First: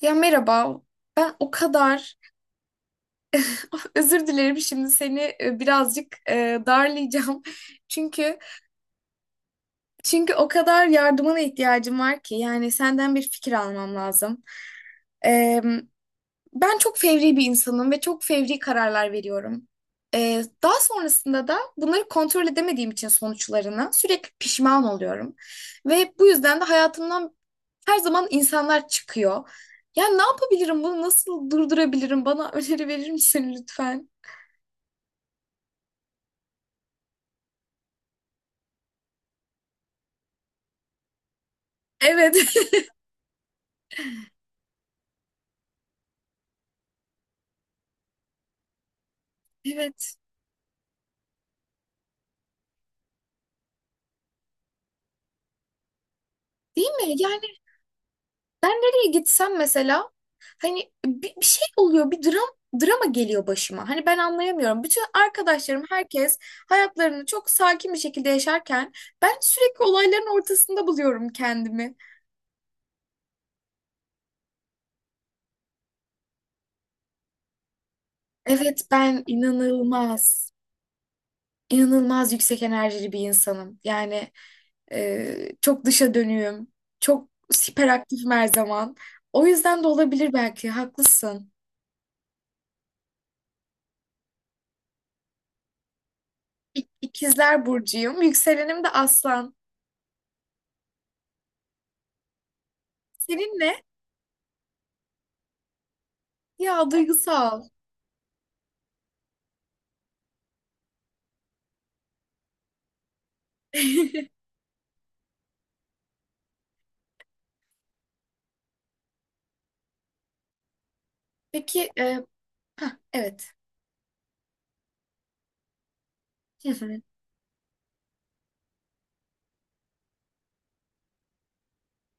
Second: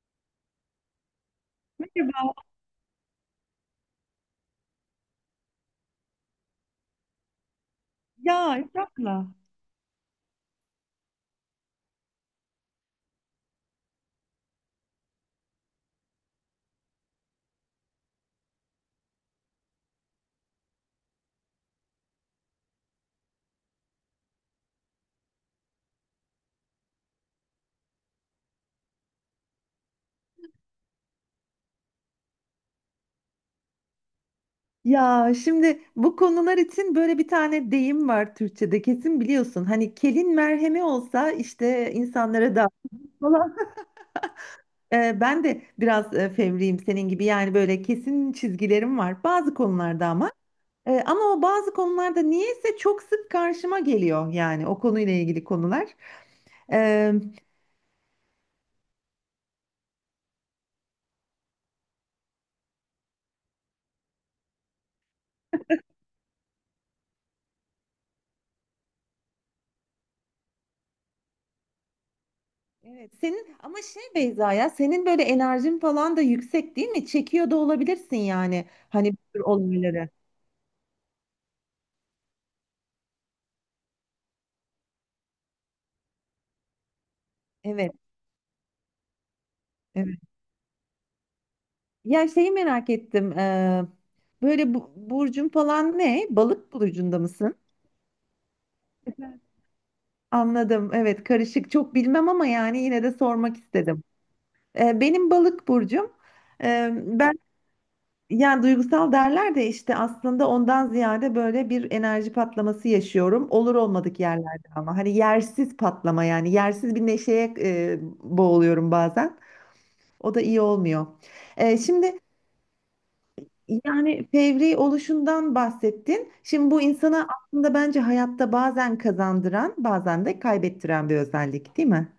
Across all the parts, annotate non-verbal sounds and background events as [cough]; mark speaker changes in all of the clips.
Speaker 1: Ya merhaba. Ben o kadar
Speaker 2: Merhaba.
Speaker 1: [laughs] özür dilerim, şimdi seni birazcık darlayacağım. [laughs]
Speaker 2: Ya
Speaker 1: Çünkü
Speaker 2: Esra'la.
Speaker 1: çünkü o kadar yardımına ihtiyacım var ki, yani senden bir fikir almam lazım. E, Ben çok fevri bir insanım ve çok fevri kararlar veriyorum. Daha sonrasında da bunları kontrol edemediğim için sonuçlarına sürekli pişman oluyorum. Ve bu yüzden de hayatımdan zaman insanlar çıkıyor. Ya ne yapabilirim? Bunu nasıl durdurabilirim? Bana öneri verir misin lütfen?
Speaker 2: Ya şimdi bu konular için böyle bir tane deyim var Türkçe'de kesin biliyorsun. Hani kelin merhemi olsa işte
Speaker 1: Evet.
Speaker 2: insanlara da
Speaker 1: [laughs]
Speaker 2: falan. [laughs] Ben de biraz fevriyim senin gibi yani böyle kesin çizgilerim var bazı konularda
Speaker 1: Evet.
Speaker 2: ama. Ama o bazı konularda niyeyse çok sık karşıma geliyor yani o konuyla ilgili konular.
Speaker 1: Değil
Speaker 2: Ee,
Speaker 1: mi? Yani ben nereye gitsem, mesela hani bir şey oluyor, bir drama geliyor başıma. Hani ben anlayamıyorum. Bütün arkadaşlarım, herkes hayatlarını çok sakin bir şekilde yaşarken ben sürekli olayların ortasında buluyorum kendimi.
Speaker 2: Evet, senin ama şey Beyza ya senin böyle enerjin falan da yüksek değil mi? Çekiyor da olabilirsin yani
Speaker 1: Evet,
Speaker 2: hani bu
Speaker 1: ben
Speaker 2: tür olayları.
Speaker 1: inanılmaz yüksek enerjili bir insanım. Yani çok dışa dönüyüm. Çok
Speaker 2: Evet,
Speaker 1: hiperaktifim her zaman. O yüzden de
Speaker 2: evet.
Speaker 1: olabilir belki. Haklısın.
Speaker 2: Ya şeyi merak ettim. Böyle bu, burcun falan ne? Balık burcunda mısın?
Speaker 1: İkizler burcuyum. Yükselenim de
Speaker 2: Evet.
Speaker 1: aslan.
Speaker 2: Anladım. Evet, karışık. Çok bilmem ama yani yine de sormak
Speaker 1: Senin ne?
Speaker 2: istedim. Benim balık burcum.
Speaker 1: Ya
Speaker 2: Ben
Speaker 1: duygusal.
Speaker 2: Yani duygusal derler de işte aslında ondan ziyade böyle bir enerji patlaması yaşıyorum. Olur olmadık
Speaker 1: [laughs]
Speaker 2: yerlerde ama hani yersiz patlama yani yersiz bir neşeye boğuluyorum bazen. O da iyi olmuyor.
Speaker 1: Peki,
Speaker 2: Şimdi
Speaker 1: evet.
Speaker 2: yani fevri oluşundan bahsettin.
Speaker 1: Hı
Speaker 2: Şimdi bu
Speaker 1: hı.
Speaker 2: insana aslında bence hayatta bazen kazandıran bazen de kaybettiren bir özellik değil mi?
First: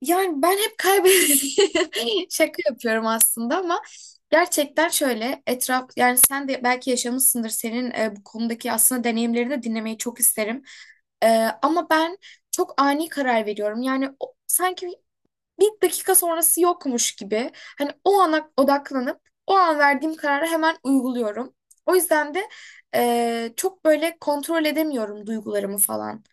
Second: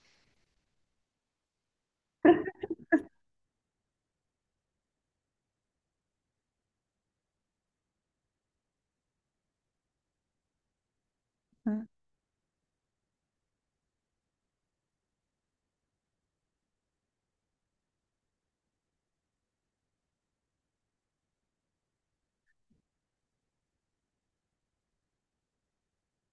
Speaker 1: Yani ben hep kaybediyorum. [laughs] Şaka yapıyorum aslında ama gerçekten şöyle etraf, yani sen de belki yaşamışsındır, senin bu konudaki aslında deneyimlerini de dinlemeyi çok isterim. E, Ama ben çok ani karar veriyorum. Yani sanki bir dakika sonrası yokmuş gibi, hani o ana odaklanıp o an verdiğim kararı hemen uyguluyorum. O yüzden de çok böyle kontrol edemiyorum duygularımı falan.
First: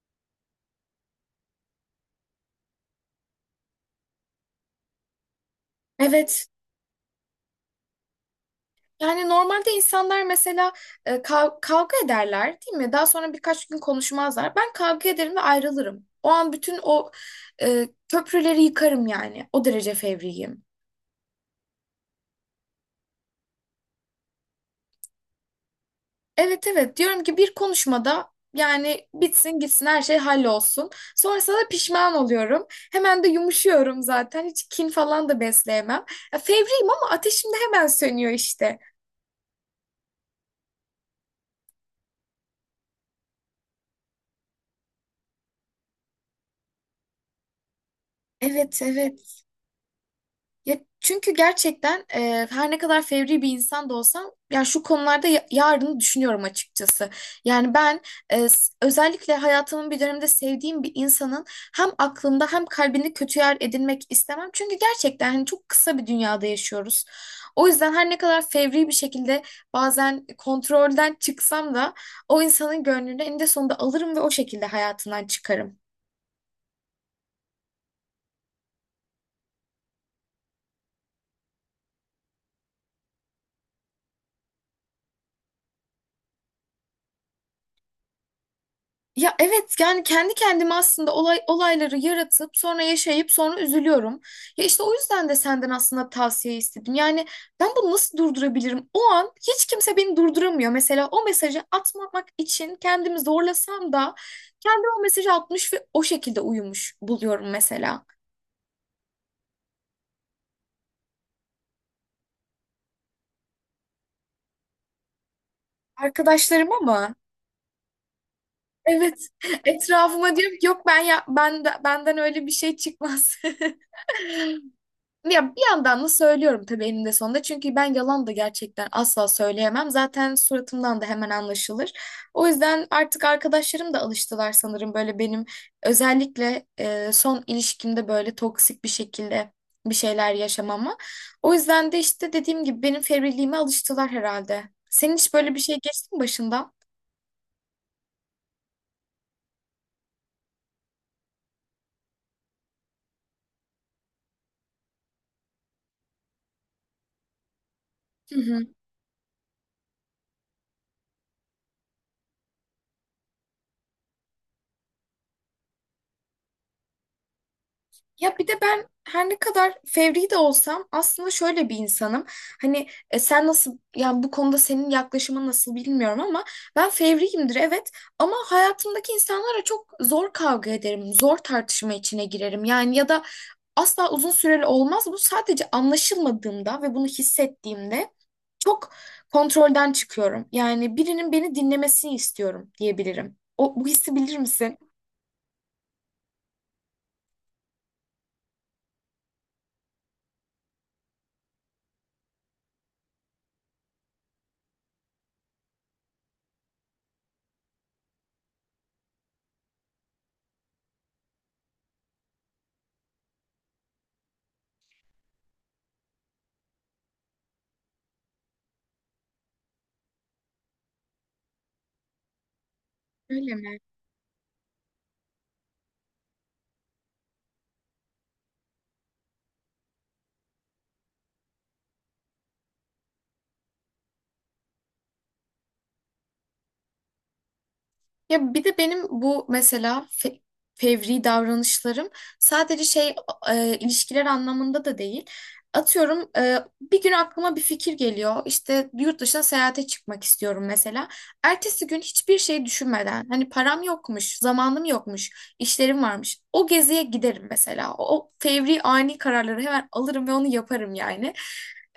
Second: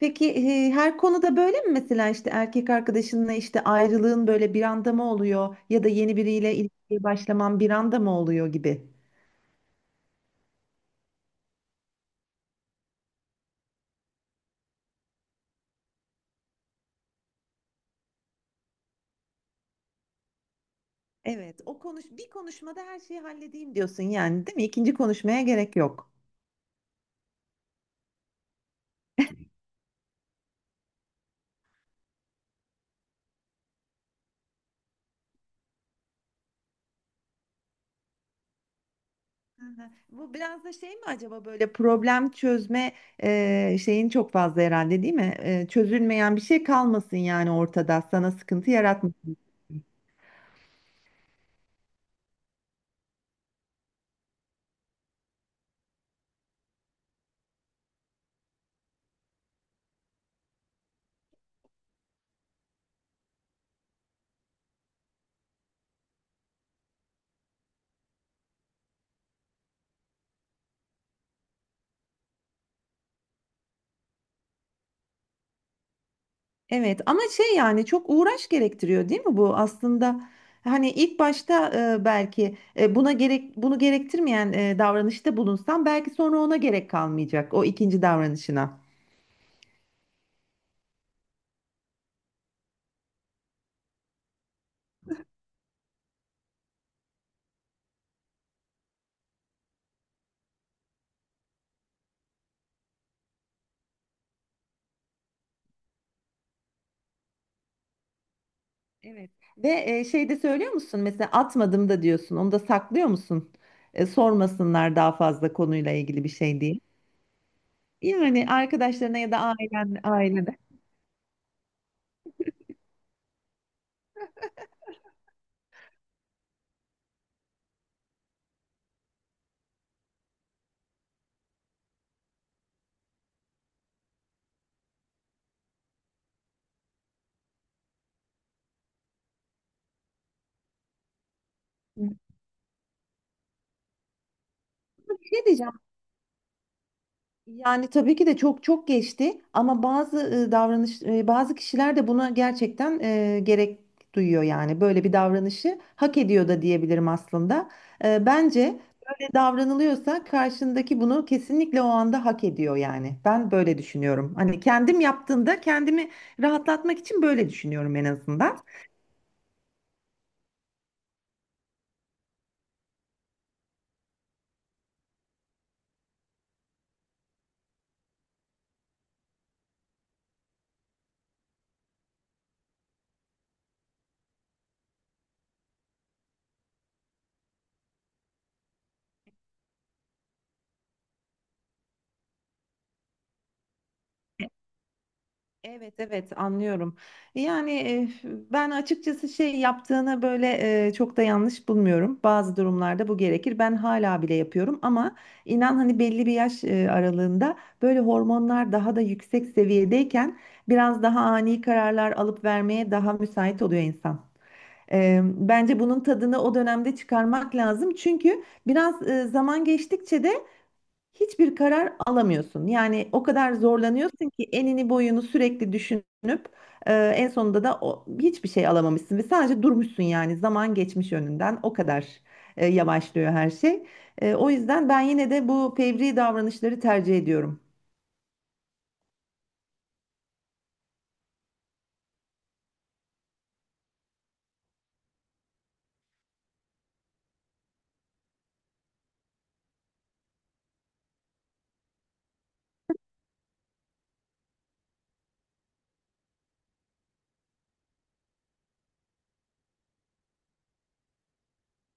Speaker 2: Peki her konuda böyle mi mesela işte erkek arkadaşınla işte ayrılığın böyle bir anda mı oluyor ya da yeni
Speaker 1: Evet.
Speaker 2: biriyle ilişkiye başlaman bir anda mı oluyor gibi?
Speaker 1: Yani normalde insanlar, mesela kavga ederler, değil mi? Daha sonra birkaç gün konuşmazlar. Ben kavga ederim ve ayrılırım. O an bütün o köprüleri yıkarım yani. O derece fevriyim.
Speaker 2: Evet, o konuş bir konuşmada her şeyi halledeyim diyorsun yani değil mi? İkinci konuşmaya gerek yok.
Speaker 1: Evet, evet diyorum ki bir konuşmada, yani bitsin gitsin, her şey hallolsun. Sonrasında da pişman oluyorum. Hemen de yumuşuyorum zaten. Hiç kin falan da besleyemem. Ya, fevriyim ama ateşim de hemen sönüyor işte.
Speaker 2: Hı hı. Bu biraz da şey mi acaba böyle problem çözme şeyin çok fazla herhalde değil mi? Çözülmeyen bir şey kalmasın yani ortada sana sıkıntı
Speaker 1: Evet, evet.
Speaker 2: yaratmasın.
Speaker 1: Ya çünkü gerçekten her ne kadar fevri bir insan da olsam, ya şu konularda yarını düşünüyorum açıkçası. Yani ben özellikle hayatımın bir döneminde sevdiğim bir insanın hem aklında hem kalbinde kötü yer edinmek istemem. Çünkü gerçekten hani çok kısa bir dünyada yaşıyoruz. O yüzden her ne kadar fevri bir şekilde bazen kontrolden çıksam da o insanın gönlünü eninde sonunda alırım ve o şekilde hayatından çıkarım.
Speaker 2: Evet ama şey yani çok uğraş gerektiriyor değil mi bu aslında hani ilk başta belki buna gerek bunu gerektirmeyen davranışta bulunsan belki sonra ona gerek kalmayacak o ikinci davranışına.
Speaker 1: Ya evet, yani kendi kendime aslında olayları yaratıp sonra yaşayıp sonra üzülüyorum. Ya işte o yüzden de senden aslında tavsiye istedim. Yani ben bunu nasıl durdurabilirim? O an hiç kimse beni durduramıyor. Mesela o mesajı atmamak için kendimi zorlasam da kendim o mesajı atmış ve o şekilde uyumuş buluyorum mesela.
Speaker 2: Evet. Ve şey de söylüyor musun mesela atmadım da diyorsun onu da saklıyor musun? Sormasınlar daha fazla konuyla ilgili bir şey
Speaker 1: Arkadaşlarım,
Speaker 2: diye.
Speaker 1: ama
Speaker 2: Yani
Speaker 1: evet,
Speaker 2: arkadaşlarına ya da
Speaker 1: [laughs]
Speaker 2: ailen
Speaker 1: etrafıma
Speaker 2: ailede.
Speaker 1: diyorum ki, yok ben, ya ben, benden öyle bir şey çıkmaz. [laughs] Ya bir yandan da söylüyorum tabii eninde sonunda. Çünkü ben yalan da gerçekten asla söyleyemem. Zaten suratımdan da hemen anlaşılır. O yüzden artık arkadaşlarım da alıştılar sanırım böyle benim, özellikle son ilişkimde böyle toksik bir şekilde bir şeyler yaşamama. O yüzden de
Speaker 2: Hı.
Speaker 1: işte dediğim gibi benim fevriliğime alıştılar herhalde. Senin
Speaker 2: Bir
Speaker 1: hiç
Speaker 2: şey
Speaker 1: böyle bir
Speaker 2: diyeceğim.
Speaker 1: şey geçti mi başından?
Speaker 2: Yani tabii ki de çok çok geçti ama bazı davranış bazı kişiler de buna gerçekten gerek duyuyor yani böyle bir davranışı hak ediyor da diyebilirim aslında. Bence böyle davranılıyorsa karşındaki bunu kesinlikle o anda hak ediyor yani. Ben böyle düşünüyorum. Hani kendim yaptığımda kendimi rahatlatmak için böyle düşünüyorum en
Speaker 1: Ya bir de
Speaker 2: azından.
Speaker 1: ben her ne kadar fevri de olsam aslında şöyle bir insanım. Hani sen nasıl, yani bu konuda senin yaklaşımın nasıl bilmiyorum, ama ben fevriyimdir evet, ama hayatımdaki insanlara çok zor kavga ederim. Zor tartışma içine girerim. Yani ya da asla uzun süreli olmaz. Bu sadece anlaşılmadığımda ve bunu hissettiğimde çok kontrolden çıkıyorum. Yani birinin beni dinlemesini istiyorum diyebilirim. O, bu hissi bilir misin?
Speaker 2: Evet, evet, anlıyorum. Yani ben açıkçası şey yaptığını böyle çok da yanlış bulmuyorum. Bazı durumlarda bu gerekir. Ben hala bile yapıyorum ama inan hani belli bir yaş aralığında böyle hormonlar daha da yüksek seviyedeyken biraz daha ani kararlar alıp vermeye daha müsait oluyor insan. Bence bunun tadını o dönemde çıkarmak lazım. Çünkü biraz zaman geçtikçe de hiçbir karar alamıyorsun. Yani o kadar zorlanıyorsun ki enini boyunu sürekli düşünüp en sonunda da o, hiçbir şey alamamışsın ve sadece durmuşsun yani zaman geçmiş önünden o kadar yavaşlıyor her şey. O yüzden ben yine de bu fevri davranışları tercih ediyorum.
Speaker 1: Ya bir de benim bu mesela fevri davranışlarım sadece şey, ilişkiler anlamında da değil. Atıyorum, bir gün aklıma bir fikir geliyor. İşte yurt dışına seyahate çıkmak istiyorum mesela. Ertesi gün hiçbir şey düşünmeden, hani param yokmuş, zamanım yokmuş, işlerim varmış, o geziye giderim mesela. O fevri ani kararları hemen alırım ve onu yaparım yani.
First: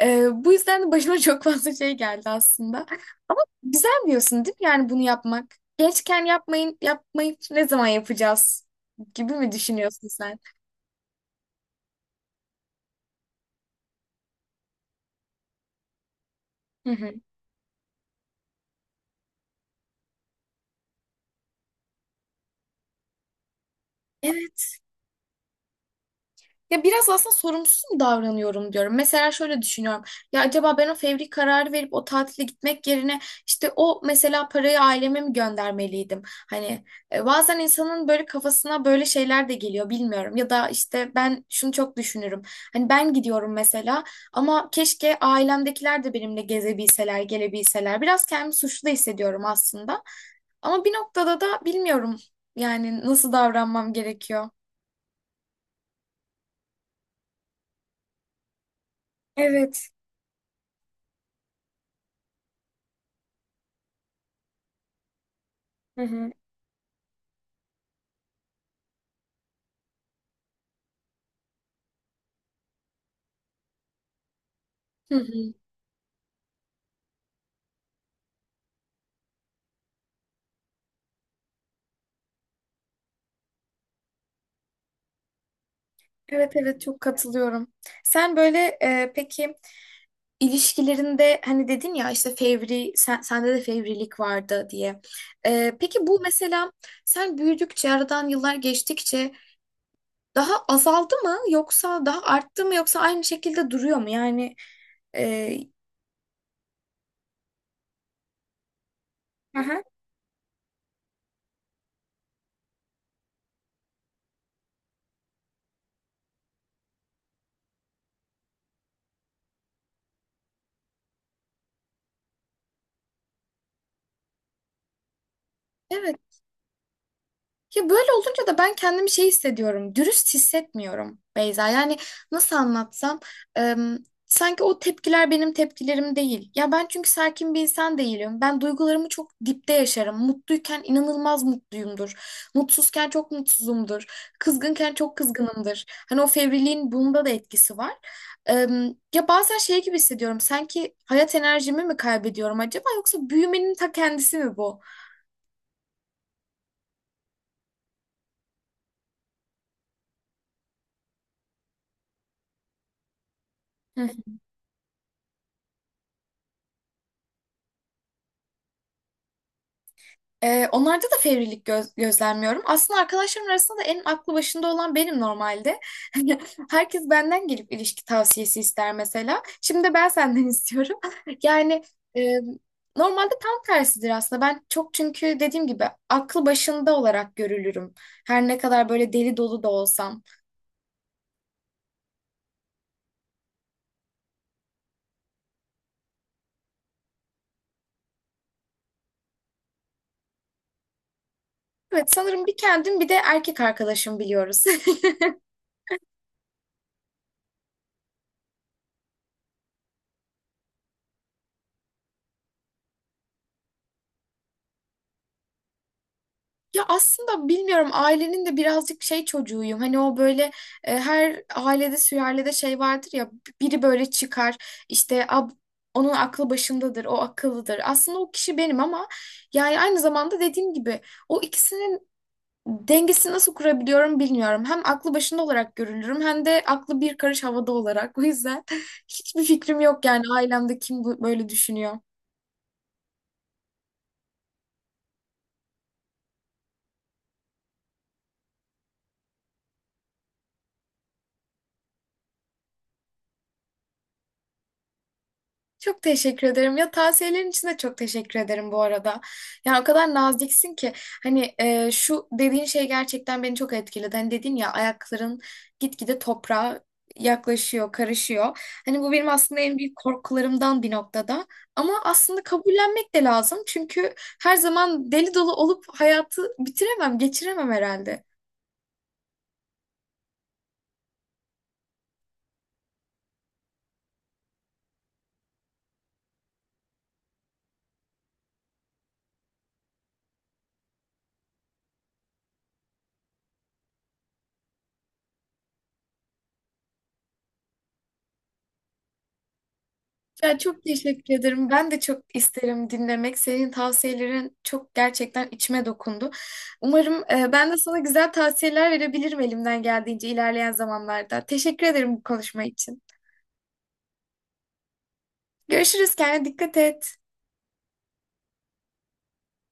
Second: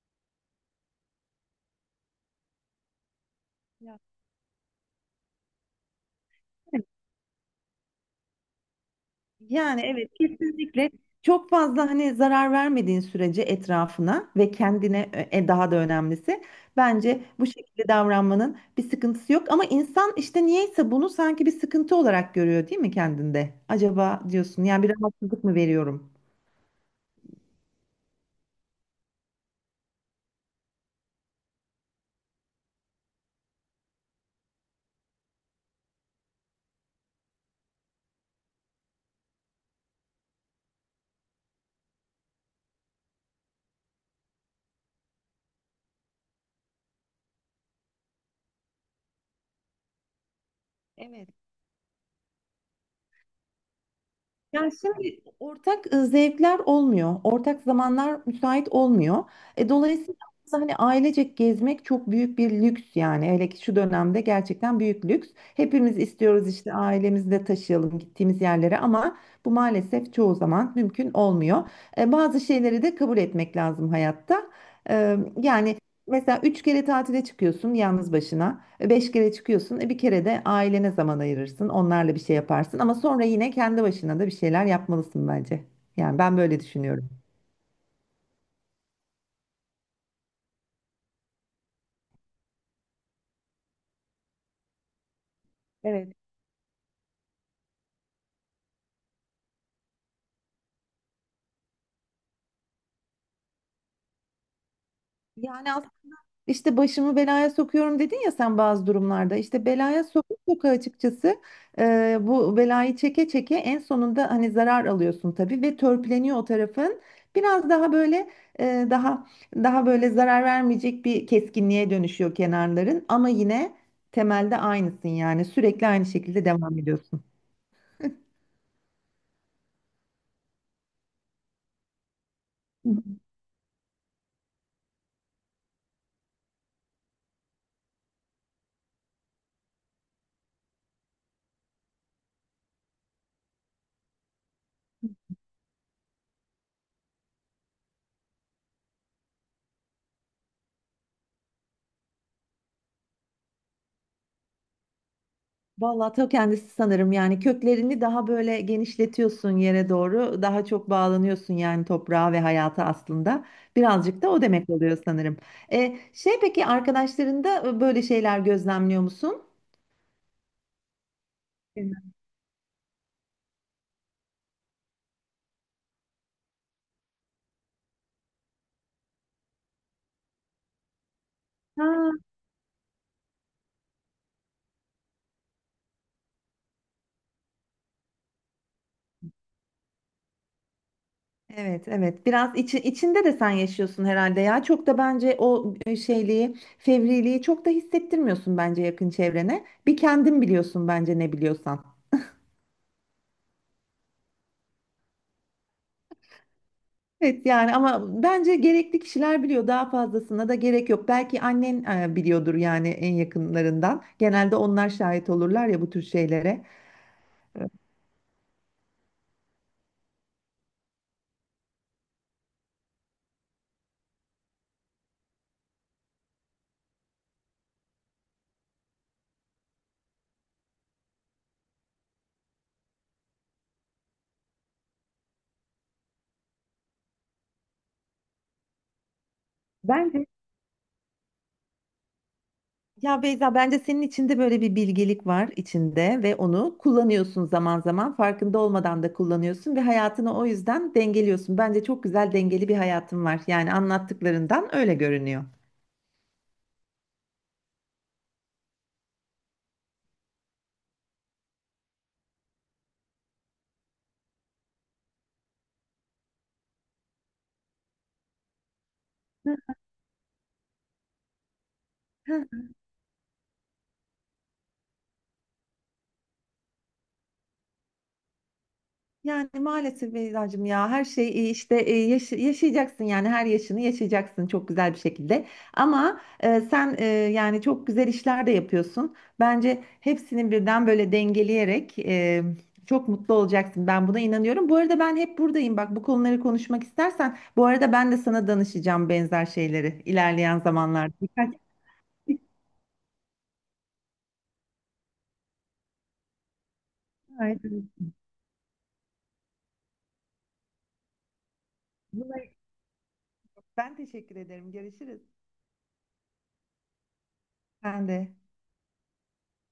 Speaker 1: Bu yüzden de başıma [laughs] çok fazla şey geldi aslında.
Speaker 2: Ya
Speaker 1: Güzel diyorsun değil mi yani bunu yapmak? Gençken yapmayın, yapmayı ne zaman yapacağız gibi mi
Speaker 2: yani
Speaker 1: düşünüyorsun
Speaker 2: evet,
Speaker 1: sen?
Speaker 2: kesinlikle çok fazla hani zarar vermediğin sürece etrafına ve kendine daha da önemlisi
Speaker 1: Hı hı.
Speaker 2: bence bu şekilde davranmanın bir sıkıntısı yok ama insan işte niyeyse bunu sanki bir sıkıntı olarak görüyor değil mi kendinde? Acaba diyorsun
Speaker 1: Evet.
Speaker 2: yani bir rahatsızlık mı veriyorum?
Speaker 1: Ya biraz aslında sorumsuz mu davranıyorum diyorum. Mesela şöyle düşünüyorum. Ya acaba ben o fevri kararı verip o tatile gitmek yerine işte o mesela parayı aileme mi göndermeliydim? Hani bazen insanın böyle kafasına böyle şeyler de geliyor, bilmiyorum. Ya da işte ben şunu çok düşünürüm. Hani ben gidiyorum mesela, ama keşke ailemdekiler de benimle gezebilseler, gelebilseler. Biraz kendimi suçlu da hissediyorum aslında. Ama bir
Speaker 2: Evet.
Speaker 1: noktada da bilmiyorum yani nasıl davranmam gerekiyor.
Speaker 2: Yani şimdi ortak zevkler olmuyor. Ortak zamanlar müsait olmuyor.
Speaker 1: Evet.
Speaker 2: Dolayısıyla aslında hani ailecek gezmek çok büyük bir lüks yani. Hele ki şu dönemde gerçekten büyük lüks. Hepimiz
Speaker 1: Hı hı.
Speaker 2: istiyoruz işte ailemizi de taşıyalım gittiğimiz yerlere ama bu maalesef çoğu zaman mümkün olmuyor. Bazı şeyleri de kabul etmek lazım hayatta.
Speaker 1: Hı hı.
Speaker 2: Yani mesela üç kere tatile çıkıyorsun yalnız başına. Beş kere çıkıyorsun. E bir kere de ailene zaman ayırırsın. Onlarla bir şey yaparsın. Ama sonra yine kendi başına da bir şeyler yapmalısın bence. Yani ben
Speaker 1: Evet,
Speaker 2: böyle
Speaker 1: evet, çok
Speaker 2: düşünüyorum.
Speaker 1: katılıyorum. Sen böyle peki ilişkilerinde, hani dedin ya işte fevri, sende de fevrilik vardı diye. Peki
Speaker 2: Evet.
Speaker 1: bu mesela sen büyüdükçe, aradan yıllar geçtikçe daha azaldı mı yoksa daha arttı mı, yoksa aynı şekilde duruyor mu? Yani e,
Speaker 2: Yani İşte başımı belaya sokuyorum dedin ya sen bazı durumlarda. İşte
Speaker 1: Aha.
Speaker 2: belaya sokup soka açıkçası bu belayı çeke çeke en sonunda hani zarar alıyorsun tabii ve törpüleniyor o tarafın. Biraz daha böyle e, daha daha böyle zarar vermeyecek bir keskinliğe dönüşüyor kenarların ama yine temelde aynısın yani sürekli aynı
Speaker 1: Evet.
Speaker 2: şekilde devam ediyorsun.
Speaker 1: Ya böyle olunca da ben kendimi şey hissediyorum. Dürüst hissetmiyorum Beyza. Yani nasıl anlatsam, em, sanki o tepkiler benim tepkilerim değil. Ya ben çünkü sakin bir insan değilim. Ben duygularımı çok dipte yaşarım. Mutluyken inanılmaz mutluyumdur. Mutsuzken çok mutsuzumdur. Kızgınken çok kızgınımdır. Hani o fevriliğin bunda da etkisi var. Ya bazen şey gibi hissediyorum. Sanki hayat enerjimi mi kaybediyorum acaba, yoksa büyümenin ta kendisi mi bu?
Speaker 2: Vallahi ta kendisi sanırım yani köklerini daha böyle genişletiyorsun yere doğru daha çok bağlanıyorsun yani toprağa ve hayata aslında birazcık da o demek oluyor sanırım. Şey peki arkadaşlarında böyle şeyler gözlemliyor musun?
Speaker 1: Onlarda da fevrilik
Speaker 2: Bilmem.
Speaker 1: gözlemliyorum. Aslında arkadaşlarım arasında da en aklı başında olan benim normalde. [laughs] Herkes benden gelip ilişki tavsiyesi ister mesela. Şimdi de ben senden [laughs] istiyorum. Yani
Speaker 2: Ha,
Speaker 1: e, normalde tam tersidir aslında. Ben çok, çünkü dediğim gibi aklı başında olarak görülürüm. Her ne kadar böyle deli dolu da olsam.
Speaker 2: evet, evet, biraz içinde de sen yaşıyorsun herhalde ya çok da bence o şeyliği fevriliği çok da hissettirmiyorsun bence yakın çevrene bir kendin biliyorsun bence ne biliyorsan.
Speaker 1: Evet, sanırım bir kendim, bir de erkek arkadaşım biliyoruz. [laughs]
Speaker 2: Evet yani ama bence gerekli kişiler biliyor daha fazlasına da gerek yok. Belki annen biliyordur yani en yakınlarından. Genelde onlar şahit olurlar ya bu tür şeylere.
Speaker 1: Ya aslında bilmiyorum, ailenin de birazcık şey çocuğuyum. Hani o böyle her ailede, sülalede şey vardır ya, biri böyle çıkar, işte onun aklı başındadır, o akıllıdır. Aslında o kişi benim, ama yani aynı zamanda dediğim gibi o ikisinin dengesini nasıl kurabiliyorum bilmiyorum. Hem aklı başında olarak görülürüm, hem de aklı bir karış havada olarak. [laughs] O yüzden hiçbir fikrim yok yani
Speaker 2: Bence
Speaker 1: ailemde kim böyle düşünüyor.
Speaker 2: ya Beyza bence senin içinde böyle bir bilgelik var içinde ve onu kullanıyorsun zaman zaman farkında olmadan da kullanıyorsun ve hayatını o yüzden dengeliyorsun. Bence çok güzel dengeli bir hayatın var. Yani anlattıklarından öyle görünüyor.
Speaker 1: Çok teşekkür ederim. Ya tavsiyelerin için de çok teşekkür ederim bu arada. Ya o kadar naziksin ki, hani şu dediğin şey gerçekten beni çok etkiledi. Hani dedin ya, ayakların gitgide toprağa yaklaşıyor, karışıyor. Hani bu benim aslında en büyük korkularımdan bir noktada. Ama
Speaker 2: Hı,
Speaker 1: aslında kabullenmek de lazım. Çünkü her zaman deli dolu olup hayatı bitiremem, geçiremem herhalde.
Speaker 2: yani maalesef Beyza'cığım ya her şey işte yaşayacaksın yani her yaşını yaşayacaksın çok güzel bir şekilde. Ama sen yani çok güzel işler de yapıyorsun. Bence hepsini birden böyle dengeleyerek çok mutlu olacaksın. Ben buna inanıyorum. Bu arada ben hep buradayım. Bak bu konuları konuşmak istersen bu arada ben de sana danışacağım benzer şeyleri
Speaker 1: Ya
Speaker 2: ilerleyen
Speaker 1: çok
Speaker 2: zamanlarda.
Speaker 1: teşekkür
Speaker 2: Birkaç.
Speaker 1: ederim. Ben de çok isterim dinlemek. Senin tavsiyelerin çok, gerçekten içime dokundu. Umarım
Speaker 2: Rica
Speaker 1: ben de sana güzel tavsiyeler verebilirim elimden geldiğince ilerleyen zamanlarda. Teşekkür ederim bu
Speaker 2: Buna-
Speaker 1: konuşma için.
Speaker 2: Ben teşekkür ederim. Görüşürüz.
Speaker 1: Görüşürüz. Kendine dikkat et.
Speaker 2: Ben de.